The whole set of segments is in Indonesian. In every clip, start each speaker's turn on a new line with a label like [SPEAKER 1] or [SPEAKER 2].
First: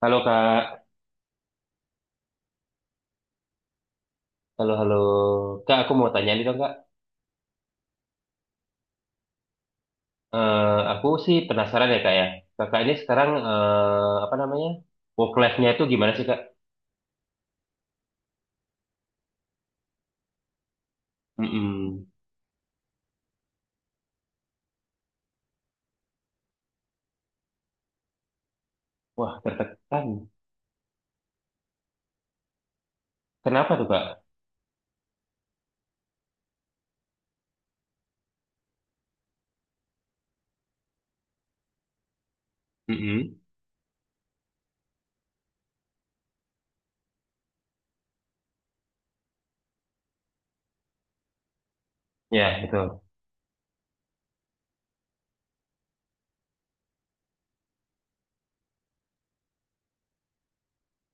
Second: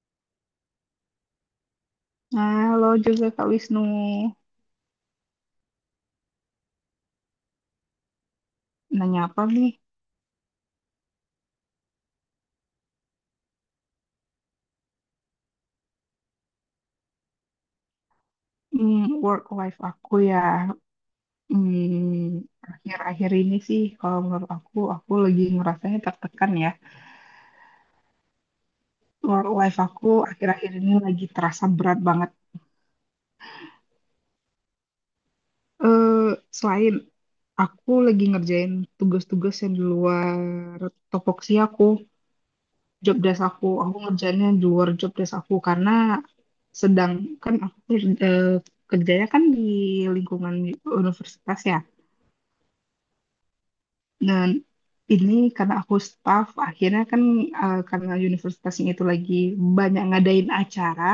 [SPEAKER 1] Halo Kak,
[SPEAKER 2] Halo juga Kak Wisnu.
[SPEAKER 1] halo halo. Kak, aku mau tanya nih dong Kak.
[SPEAKER 2] Nanya apa nih?
[SPEAKER 1] Eh, aku sih penasaran ya Kak ya. Kakak ini sekarang apa namanya? Work life-nya itu gimana sih Kak?
[SPEAKER 2] Hmm, Work life aku ya.
[SPEAKER 1] Mm-mm.
[SPEAKER 2] Hmm, Akhir-akhir ini sih kalau menurut aku lagi ngerasanya tertekan ya.
[SPEAKER 1] Wah,
[SPEAKER 2] Work life
[SPEAKER 1] tertekan.
[SPEAKER 2] aku akhir-akhir ini lagi terasa berat banget.
[SPEAKER 1] Kenapa tuh Kak?
[SPEAKER 2] Eh, Selain aku lagi ngerjain tugas-tugas yang di luar topoksi aku, job
[SPEAKER 1] Mm-mm.
[SPEAKER 2] desk aku. Aku ngerjainnya di luar job desk aku karena sedang kan aku eh, kerjanya kan di lingkungan universitas ya.
[SPEAKER 1] Ya, betul.
[SPEAKER 2] Dan ini karena aku staff, akhirnya kan karena universitasnya itu lagi banyak ngadain acara,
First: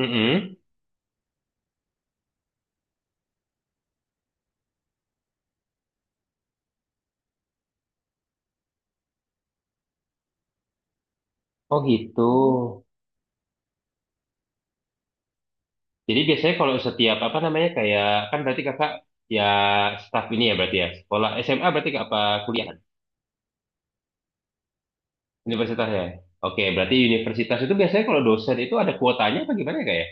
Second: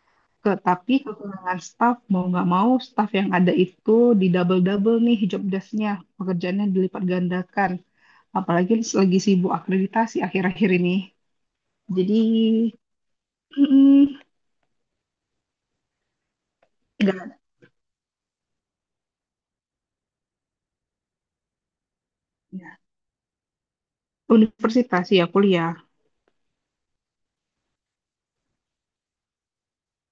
[SPEAKER 1] Mm-mm.
[SPEAKER 2] tapi kekurangan staff mau nggak mau staff yang ada itu di double-double nih job desk-nya, pekerjaannya dilipat gandakan. Apalagi lagi sibuk akreditasi akhir-akhir ini.
[SPEAKER 1] Oh gitu.
[SPEAKER 2] Jadi, mm,
[SPEAKER 1] Jadi biasanya kalau setiap
[SPEAKER 2] nggak
[SPEAKER 1] apa namanya kayak kan berarti Kakak ya staff ini ya berarti ya. Sekolah SMA berarti Kak apa kuliah?
[SPEAKER 2] ya, universitas ya kuliah.
[SPEAKER 1] Universitas ya. Oke, berarti universitas itu biasanya kalau dosen itu ada kuotanya apa gimana ya, Kak ya?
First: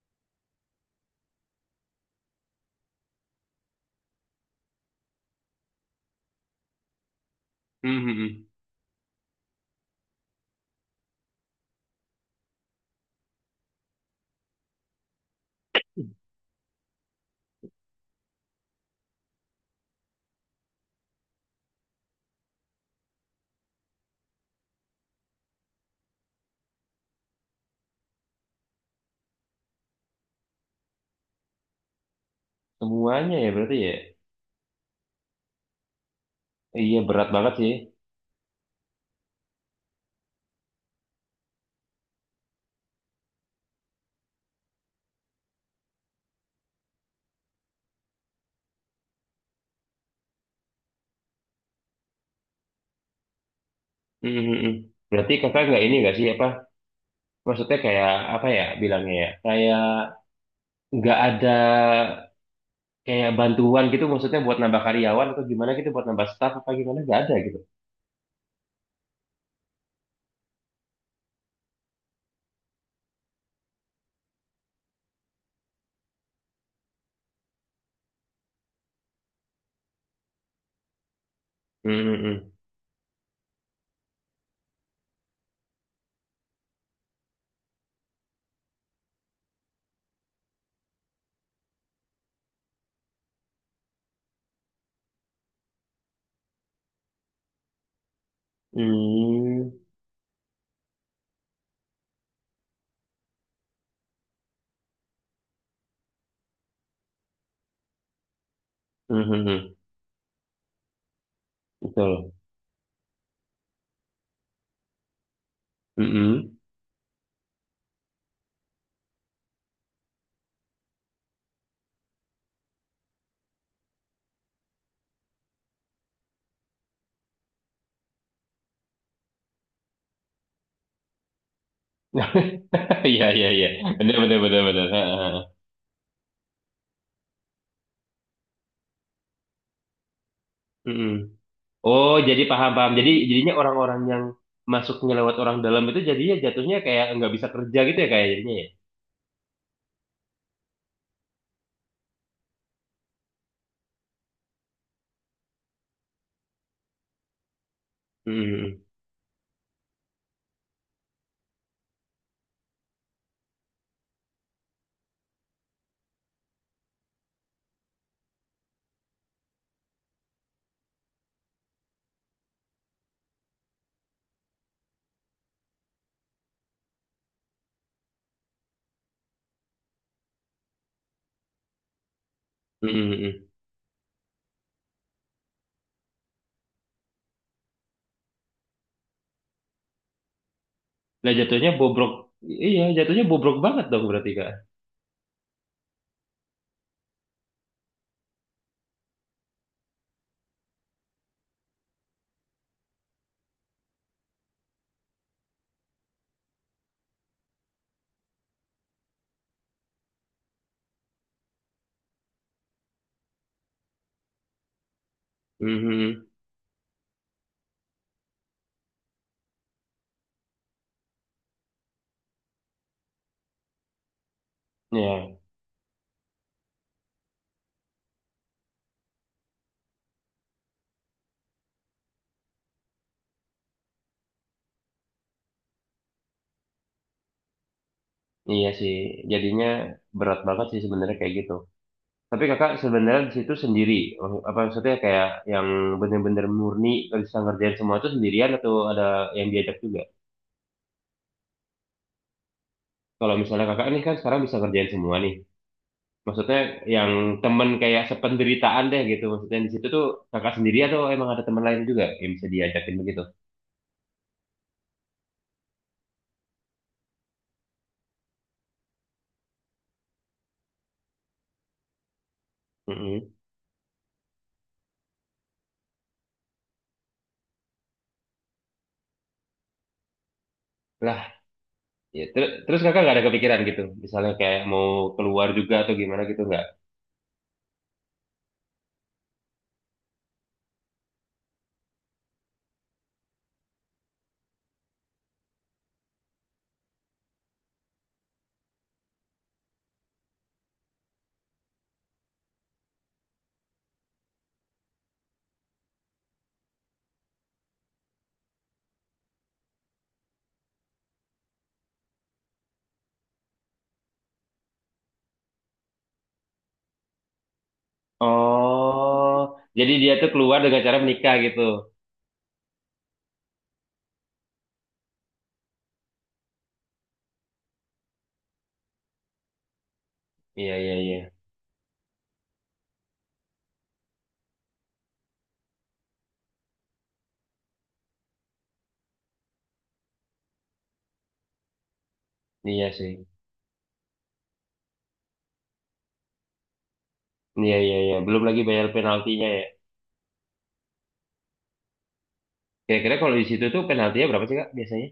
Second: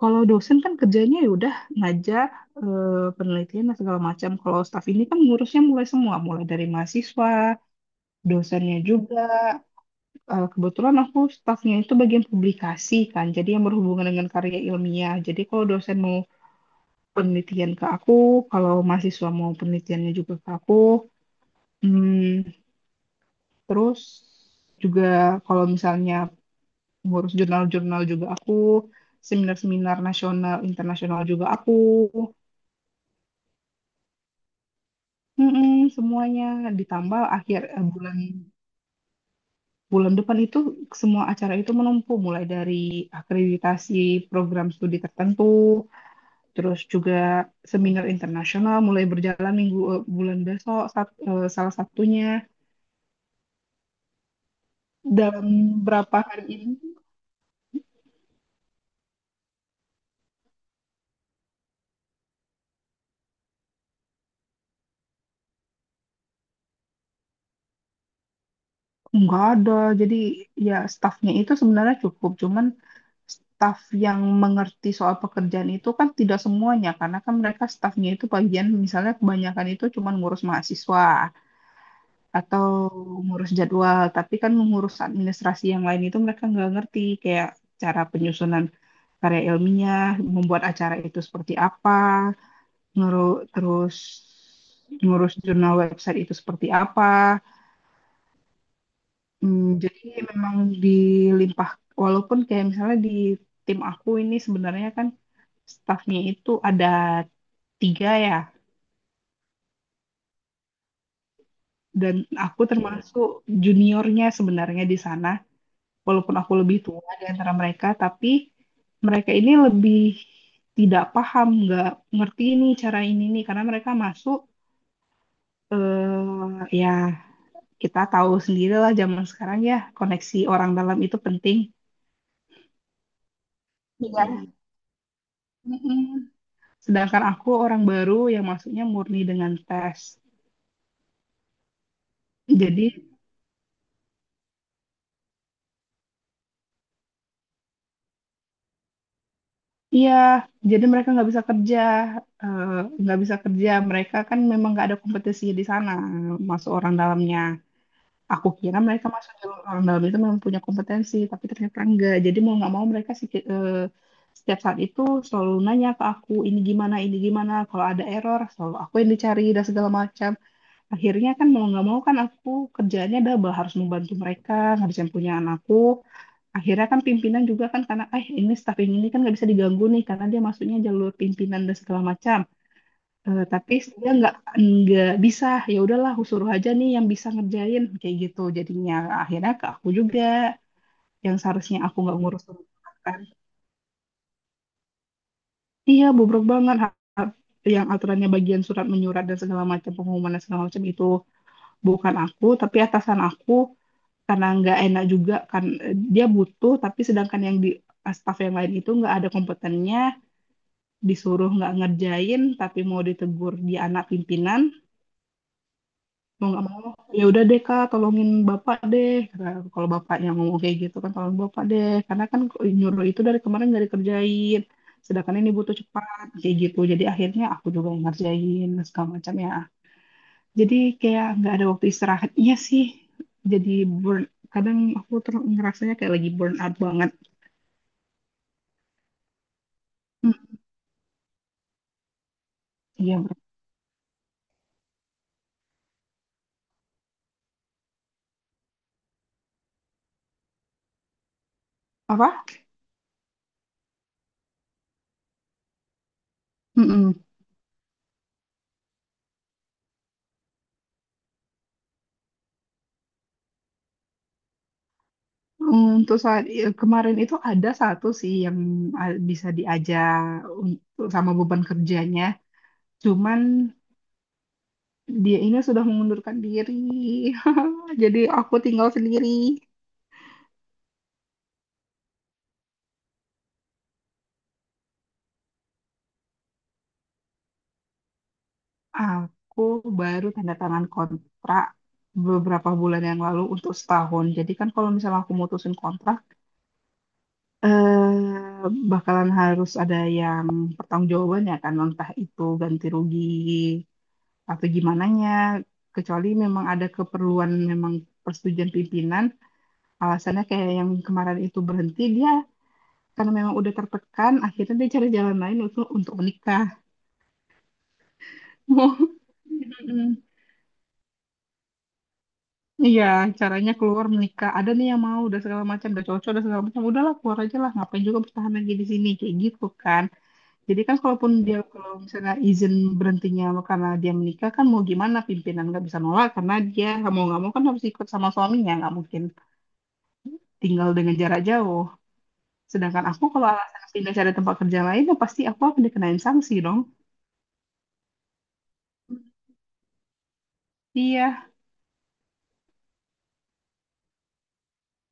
[SPEAKER 2] Kalau dosen kan kerjanya ya udah ngajar eh, penelitian dan segala macam. Kalau staff ini kan ngurusnya mulai semua, mulai dari mahasiswa,
[SPEAKER 1] Mm-mm.
[SPEAKER 2] dosennya juga. Kebetulan aku staffnya itu bagian publikasi kan, jadi yang berhubungan dengan karya ilmiah. Jadi kalau dosen mau penelitian ke aku, kalau mahasiswa mau penelitiannya juga ke aku, Hmm, terus juga kalau misalnya ngurus jurnal-jurnal juga aku, seminar-seminar nasional, internasional juga aku.
[SPEAKER 1] Semuanya ya berarti ya.
[SPEAKER 2] Mm-mm, semuanya
[SPEAKER 1] Iya
[SPEAKER 2] ditambah
[SPEAKER 1] berat banget
[SPEAKER 2] akhir
[SPEAKER 1] sih.
[SPEAKER 2] bulan bulan depan itu semua acara itu menumpuk mulai dari akreditasi program studi tertentu, terus juga seminar internasional mulai berjalan minggu bulan besok salah satunya
[SPEAKER 1] Mhm, mhm. Berarti
[SPEAKER 2] dalam
[SPEAKER 1] kakak nggak ini nggak
[SPEAKER 2] berapa
[SPEAKER 1] sih
[SPEAKER 2] hari
[SPEAKER 1] apa?
[SPEAKER 2] ini
[SPEAKER 1] Maksudnya kayak apa ya bilangnya ya? Kayak nggak ada kayak bantuan gitu maksudnya buat nambah karyawan atau gimana gitu buat nambah staff apa gimana nggak ada gitu.
[SPEAKER 2] nggak ada. Jadi ya stafnya itu sebenarnya cukup, cuman staf yang mengerti soal pekerjaan itu kan tidak semuanya karena kan mereka stafnya itu bagian misalnya kebanyakan itu cuman ngurus mahasiswa.
[SPEAKER 1] Mhm, mhm.
[SPEAKER 2] Atau ngurus jadwal tapi kan ngurus administrasi yang lain itu mereka nggak ngerti kayak cara penyusunan karya ilmiah, membuat acara itu seperti apa, ngurus terus ngurus jurnal website itu seperti apa.
[SPEAKER 1] Hmm.
[SPEAKER 2] Jadi memang dilimpah walaupun kayak misalnya di tim aku ini sebenarnya kan stafnya itu ada tiga ya,
[SPEAKER 1] Mhm, mhm.
[SPEAKER 2] dan
[SPEAKER 1] Betul.
[SPEAKER 2] aku termasuk juniornya sebenarnya di sana, walaupun aku
[SPEAKER 1] Mhm.
[SPEAKER 2] lebih tua di antara mereka, tapi mereka ini lebih tidak paham, nggak ngerti nih cara ini nih, karena mereka masuk ya kita tahu sendirilah zaman sekarang ya koneksi orang dalam itu penting.
[SPEAKER 1] Iya iya iya. Benar benar
[SPEAKER 2] Iya.
[SPEAKER 1] benar benar. Ha, ha, ha.
[SPEAKER 2] Mm-mm. Sedangkan aku orang baru yang masuknya murni dengan tes.
[SPEAKER 1] Mhm. Oh jadi paham
[SPEAKER 2] Jadi
[SPEAKER 1] paham. Jadi jadinya orang-orang yang masuknya lewat orang dalam itu jadinya jatuhnya kayak nggak bisa kerja gitu ya kayak jadinya ya?
[SPEAKER 2] iya, jadi mereka nggak bisa kerja, eh, nggak bisa kerja. Mereka kan memang nggak ada kompetisi di sana, masuk orang dalamnya. Aku kira
[SPEAKER 1] Mm-mm.
[SPEAKER 2] mereka masuk jalur orang dalam itu memang punya kompetensi, tapi ternyata enggak. Jadi mau nggak mau mereka sih setiap saat itu selalu nanya ke aku, ini gimana, ini gimana. Kalau ada error, selalu aku yang dicari dan segala macam. Akhirnya kan mau nggak mau kan aku kerjaannya double, harus membantu mereka ngabisin punya anakku. Akhirnya kan pimpinan juga kan karena ini staff yang ini kan nggak bisa diganggu nih karena dia masuknya jalur pimpinan dan segala macam.
[SPEAKER 1] Mm-mm.
[SPEAKER 2] Tapi dia nggak bisa, ya udahlah aku suruh aja nih yang bisa ngerjain kayak gitu, jadinya akhirnya ke aku juga
[SPEAKER 1] Nah
[SPEAKER 2] yang
[SPEAKER 1] jatuhnya
[SPEAKER 2] seharusnya aku
[SPEAKER 1] bobrok,
[SPEAKER 2] nggak ngurus surat
[SPEAKER 1] iya
[SPEAKER 2] kan,
[SPEAKER 1] jatuhnya bobrok banget dong berarti kak.
[SPEAKER 2] iya bobrok banget. Yang aturannya bagian surat menyurat dan segala macam pengumuman dan segala macam itu bukan aku tapi atasan aku, karena nggak enak juga kan, dia butuh tapi sedangkan yang di staf yang lain itu nggak ada kompetennya, disuruh nggak ngerjain tapi mau ditegur di anak pimpinan,
[SPEAKER 1] Mhm.
[SPEAKER 2] mau nggak mau ya udah deh, "Kak, tolongin bapak deh," kata aku, kalau bapaknya ngomong kayak gitu kan, tolong bapak deh, karena kan nyuruh itu dari kemarin nggak dikerjain sedangkan
[SPEAKER 1] Iya,
[SPEAKER 2] ini butuh cepat kayak gitu, jadi akhirnya aku juga yang ngerjain segala macam ya, jadi kayak nggak ada waktu istirahat, iya sih, jadi burn kadang aku ter ngerasanya kayak lagi burn out banget.
[SPEAKER 1] iya sih. Jadinya berat
[SPEAKER 2] Hmm,
[SPEAKER 1] banget sih sebenarnya kayak gitu. Tapi kakak
[SPEAKER 2] iya
[SPEAKER 1] sebenarnya di situ sendiri, oh, apa maksudnya kayak yang bener-bener murni bisa ngerjain semua itu sendirian atau ada yang diajak juga?
[SPEAKER 2] apa.
[SPEAKER 1] Kalau misalnya kakak ini kan sekarang bisa ngerjain semua nih. Maksudnya yang
[SPEAKER 2] Mm-mm.
[SPEAKER 1] temen kayak sependeritaan deh gitu. Maksudnya di situ tuh kakak sendiri atau emang ada teman lain juga yang bisa diajakin begitu?
[SPEAKER 2] Untuk saat kemarin itu ada satu sih yang bisa diajak untuk sama beban kerjanya.
[SPEAKER 1] Mhm.
[SPEAKER 2] Cuman dia ini sudah mengundurkan diri. Jadi aku tinggal sendiri.
[SPEAKER 1] Lah, ya, terus kakak nggak ada kepikiran gitu, misalnya kayak mau keluar juga atau gimana gitu nggak?
[SPEAKER 2] Aku baru tanda tangan kontrak beberapa bulan yang lalu untuk setahun. Jadi kan kalau misalnya aku mutusin kontrak, eh, bakalan harus ada yang pertanggungjawaban ya kan, entah itu ganti rugi atau gimana nya. Kecuali memang ada keperluan, memang persetujuan pimpinan. Alasannya kayak yang kemarin itu berhenti dia karena memang udah tertekan, akhirnya dia cari jalan lain untuk menikah.
[SPEAKER 1] Oh, jadi dia
[SPEAKER 2] Mm-mm.
[SPEAKER 1] tuh keluar dengan cara menikah gitu.
[SPEAKER 2] Iya, caranya keluar menikah. Ada nih yang mau, udah segala macam, udah cocok, udah segala macam. Udahlah, keluar aja lah. Ngapain juga bertahan lagi di sini, kayak gitu kan.
[SPEAKER 1] Iya
[SPEAKER 2] Jadi
[SPEAKER 1] iya
[SPEAKER 2] kan
[SPEAKER 1] iya,
[SPEAKER 2] kalaupun dia kalau misalnya izin berhentinya karena dia menikah kan, mau gimana pimpinan nggak bisa nolak karena dia nggak mau kan harus ikut sama suaminya, nggak mungkin tinggal dengan jarak jauh.
[SPEAKER 1] iya
[SPEAKER 2] Sedangkan
[SPEAKER 1] sih.
[SPEAKER 2] aku kalau alasan pindah cari tempat kerja lain ya pasti aku akan dikenain sanksi dong.
[SPEAKER 1] Iya iya iya, belum lagi bayar penaltinya ya.
[SPEAKER 2] Iya.
[SPEAKER 1] Kira-kira kalau di situ tuh penaltinya berapa sih kak biasanya?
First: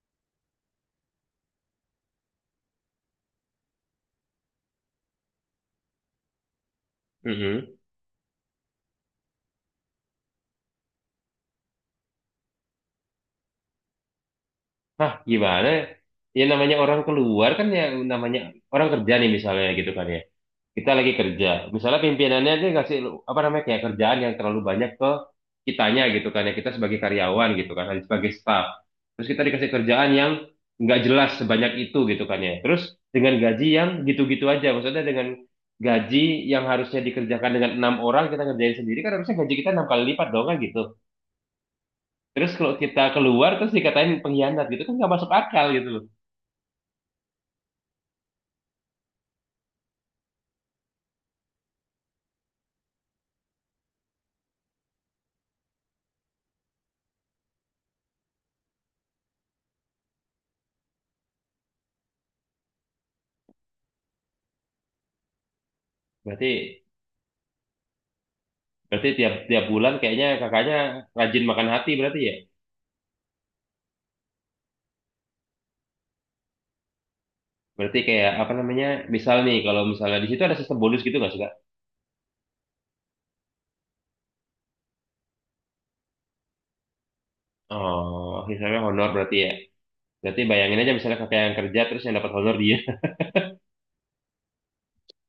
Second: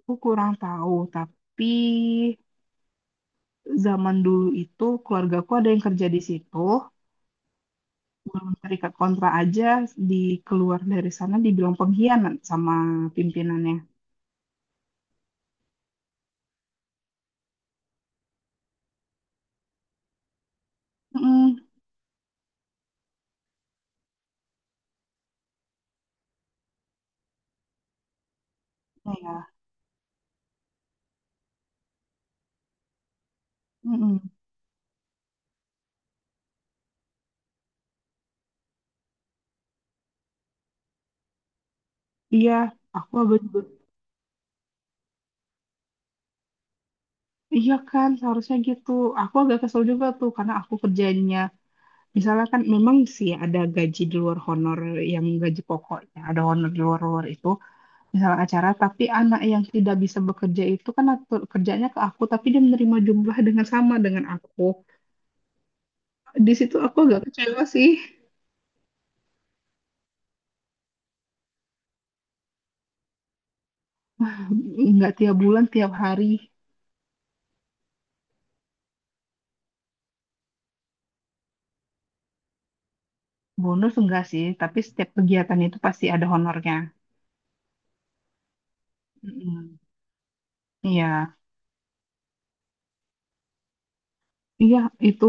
[SPEAKER 2] Aku kurang tahu, tapi zaman dulu itu keluargaku ada yang kerja di situ,
[SPEAKER 1] Mm.
[SPEAKER 2] belum terikat kontrak aja di keluar dari sana dibilang pengkhianat sama pimpinannya.
[SPEAKER 1] Hah, gimana? Ya namanya orang keluar kan ya, namanya orang kerja nih misalnya gitu kan ya. Kita lagi kerja.
[SPEAKER 2] Mm-mm.
[SPEAKER 1] Misalnya pimpinannya dia ngasih apa namanya kayak kerjaan yang terlalu banyak ke kitanya gitu kan ya, kita sebagai karyawan gitu kan sebagai staff.
[SPEAKER 2] Nah,
[SPEAKER 1] Terus kita
[SPEAKER 2] ya.
[SPEAKER 1] dikasih kerjaan yang nggak jelas sebanyak itu gitu kan ya. Terus dengan gaji yang
[SPEAKER 2] Mm-mm.
[SPEAKER 1] gitu-gitu aja. Maksudnya dengan gaji yang harusnya dikerjakan dengan enam orang kita ngerjain sendiri kan harusnya gaji kita enam kali lipat dong kan gitu. Terus
[SPEAKER 2] Iya,
[SPEAKER 1] kalau kita
[SPEAKER 2] aku agak
[SPEAKER 1] keluar
[SPEAKER 2] juga,
[SPEAKER 1] terus dikatain pengkhianat gitu kan nggak masuk akal gitu loh.
[SPEAKER 2] iya kan seharusnya gitu. Aku agak kesel juga tuh karena aku kerjanya, misalnya kan memang sih ada gaji di luar honor yang gaji pokoknya, ada honor di luar-luar itu. Misal acara, tapi anak yang tidak bisa bekerja itu kan kerjanya ke aku, tapi dia menerima jumlah dengan sama dengan aku.
[SPEAKER 1] Berarti
[SPEAKER 2] Di situ aku agak kecewa sih.
[SPEAKER 1] Berarti tiap tiap bulan kayaknya kakaknya rajin makan hati berarti ya.
[SPEAKER 2] Nggak tiap bulan, tiap hari.
[SPEAKER 1] Berarti kayak apa namanya? Misal nih kalau misalnya di situ ada sistem bonus gitu nggak sih Kak?
[SPEAKER 2] Bonus enggak sih, tapi setiap kegiatan itu pasti ada honornya.
[SPEAKER 1] Oh, misalnya honor berarti ya.
[SPEAKER 2] Mm-mm.
[SPEAKER 1] Berarti bayangin aja
[SPEAKER 2] Iya,
[SPEAKER 1] misalnya kakak yang kerja terus yang dapat honor dia.
[SPEAKER 2] iya itu,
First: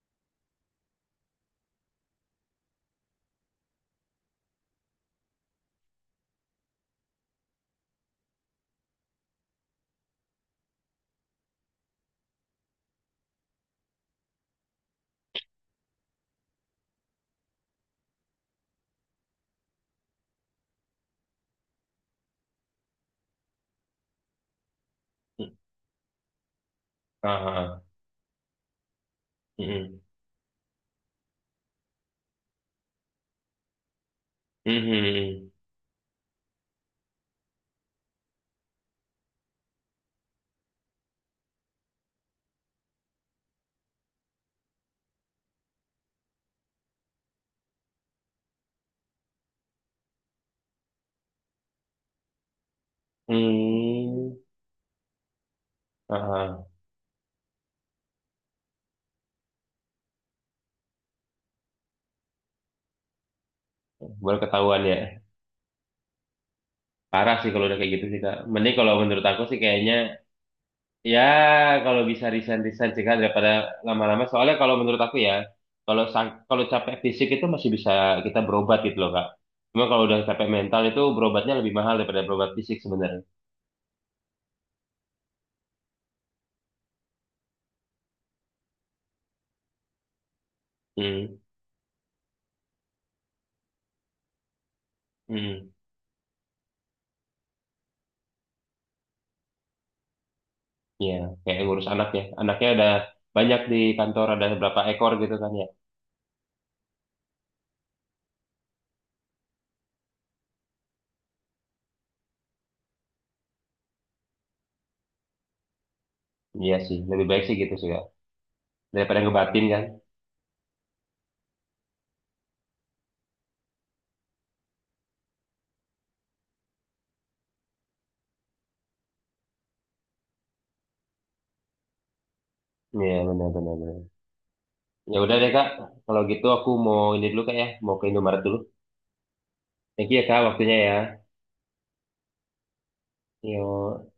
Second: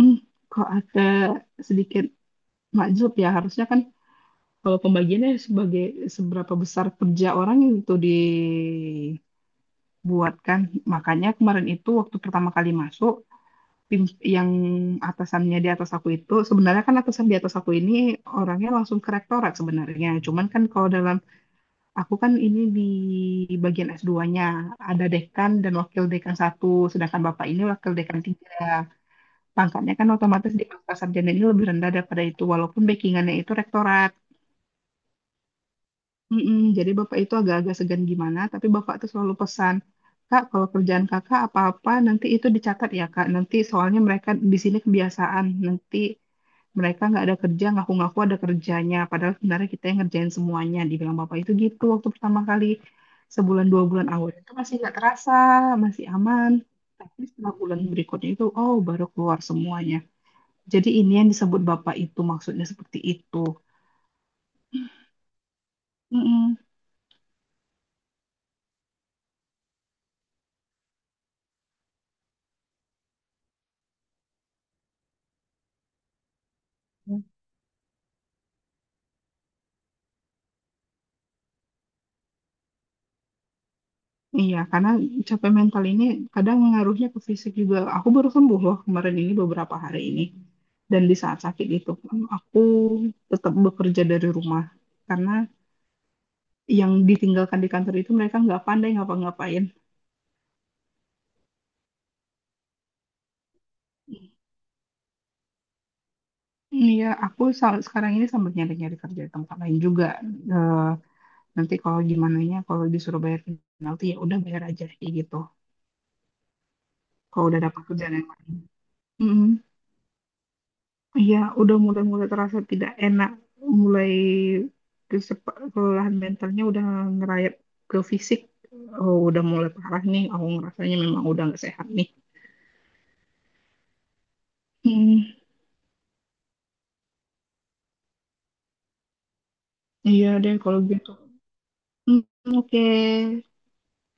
[SPEAKER 2] mm, kok ada sedikit makjub ya. Harusnya kan kalau pembagiannya sebagai seberapa besar kerja orang itu dibuatkan. Makanya kemarin itu waktu pertama kali masuk, tim yang atasannya di atas aku itu sebenarnya kan atasan di atas aku ini orangnya langsung ke rektorat sebenarnya. Cuman kan kalau dalam aku kan ini di bagian s dua nya ada dekan dan wakil dekan satu, sedangkan bapak ini
[SPEAKER 1] Ah,
[SPEAKER 2] wakil dekan tiga. Pangkatnya
[SPEAKER 1] mm.
[SPEAKER 2] kan otomatis di pangkat sarjana ini lebih rendah daripada itu walaupun backingannya itu rektorat. Mm-mm, jadi bapak itu agak-agak segan gimana, tapi bapak tuh selalu pesan, "Kak, kalau kerjaan kakak apa-apa nanti itu dicatat ya Kak. Nanti soalnya mereka di sini kebiasaan, nanti mereka nggak ada kerja, ngaku-ngaku ada kerjanya. Padahal sebenarnya kita yang ngerjain semuanya," dibilang bapak itu gitu waktu pertama kali. Sebulan dua bulan awal itu masih nggak terasa, masih aman. Tapi setelah bulan berikutnya itu, oh baru keluar semuanya. Jadi ini yang disebut bapak itu maksudnya seperti itu.
[SPEAKER 1] Baru ketahuan ya.
[SPEAKER 2] Mm-mm.
[SPEAKER 1] Parah sih kalau udah kayak gitu sih Kak. Mending kalau menurut aku sih kayaknya ya, kalau bisa resign-resign cegah daripada lama-lama. Soalnya kalau menurut aku ya, kalau kalau capek fisik itu masih bisa kita berobat gitu loh, Kak. Cuma kalau udah capek mental itu berobatnya lebih mahal daripada berobat fisik sebenarnya.
[SPEAKER 2] Iya, karena capek mental ini kadang ngaruhnya ke fisik juga. Aku baru sembuh loh kemarin ini beberapa hari ini. Dan di
[SPEAKER 1] Hmm,
[SPEAKER 2] saat sakit itu, pun aku tetap bekerja dari rumah. Karena
[SPEAKER 1] hmm.
[SPEAKER 2] yang ditinggalkan di kantor itu mereka nggak pandai ngapa-ngapain.
[SPEAKER 1] Ya, kayak ngurus anak ya. Anaknya ada banyak di kantor, ada berapa ekor gitu kan ya.
[SPEAKER 2] Iya, aku sekarang ini sambil nyari-nyari kerja di tempat lain juga. Eh, Nanti kalau gimana nya, kalau disuruh bayar penalti ya udah bayar aja kayak gitu.
[SPEAKER 1] Iya sih, lebih baik
[SPEAKER 2] Kalau
[SPEAKER 1] sih
[SPEAKER 2] udah
[SPEAKER 1] gitu
[SPEAKER 2] dapat
[SPEAKER 1] sih, Kak.
[SPEAKER 2] kerjaan yang lain.
[SPEAKER 1] Daripada
[SPEAKER 2] Mm-mm.
[SPEAKER 1] ngebatin kan.
[SPEAKER 2] Iya, udah mulai-mulai terasa tidak enak, mulai kelelahan mentalnya udah ngerayap ke fisik. Oh, udah mulai parah nih. Aku ngerasanya memang udah nggak sehat nih.
[SPEAKER 1] Iya, benar-benar. Ya
[SPEAKER 2] Hmm,
[SPEAKER 1] udah deh, Kak. Kalau gitu aku mau ini dulu, Kak ya. Mau ke Indomaret dulu. Thank you ya,
[SPEAKER 2] iya
[SPEAKER 1] Kak,
[SPEAKER 2] deh
[SPEAKER 1] waktunya
[SPEAKER 2] kalau
[SPEAKER 1] ya.
[SPEAKER 2] gitu. Hmm, oke.
[SPEAKER 1] Yo.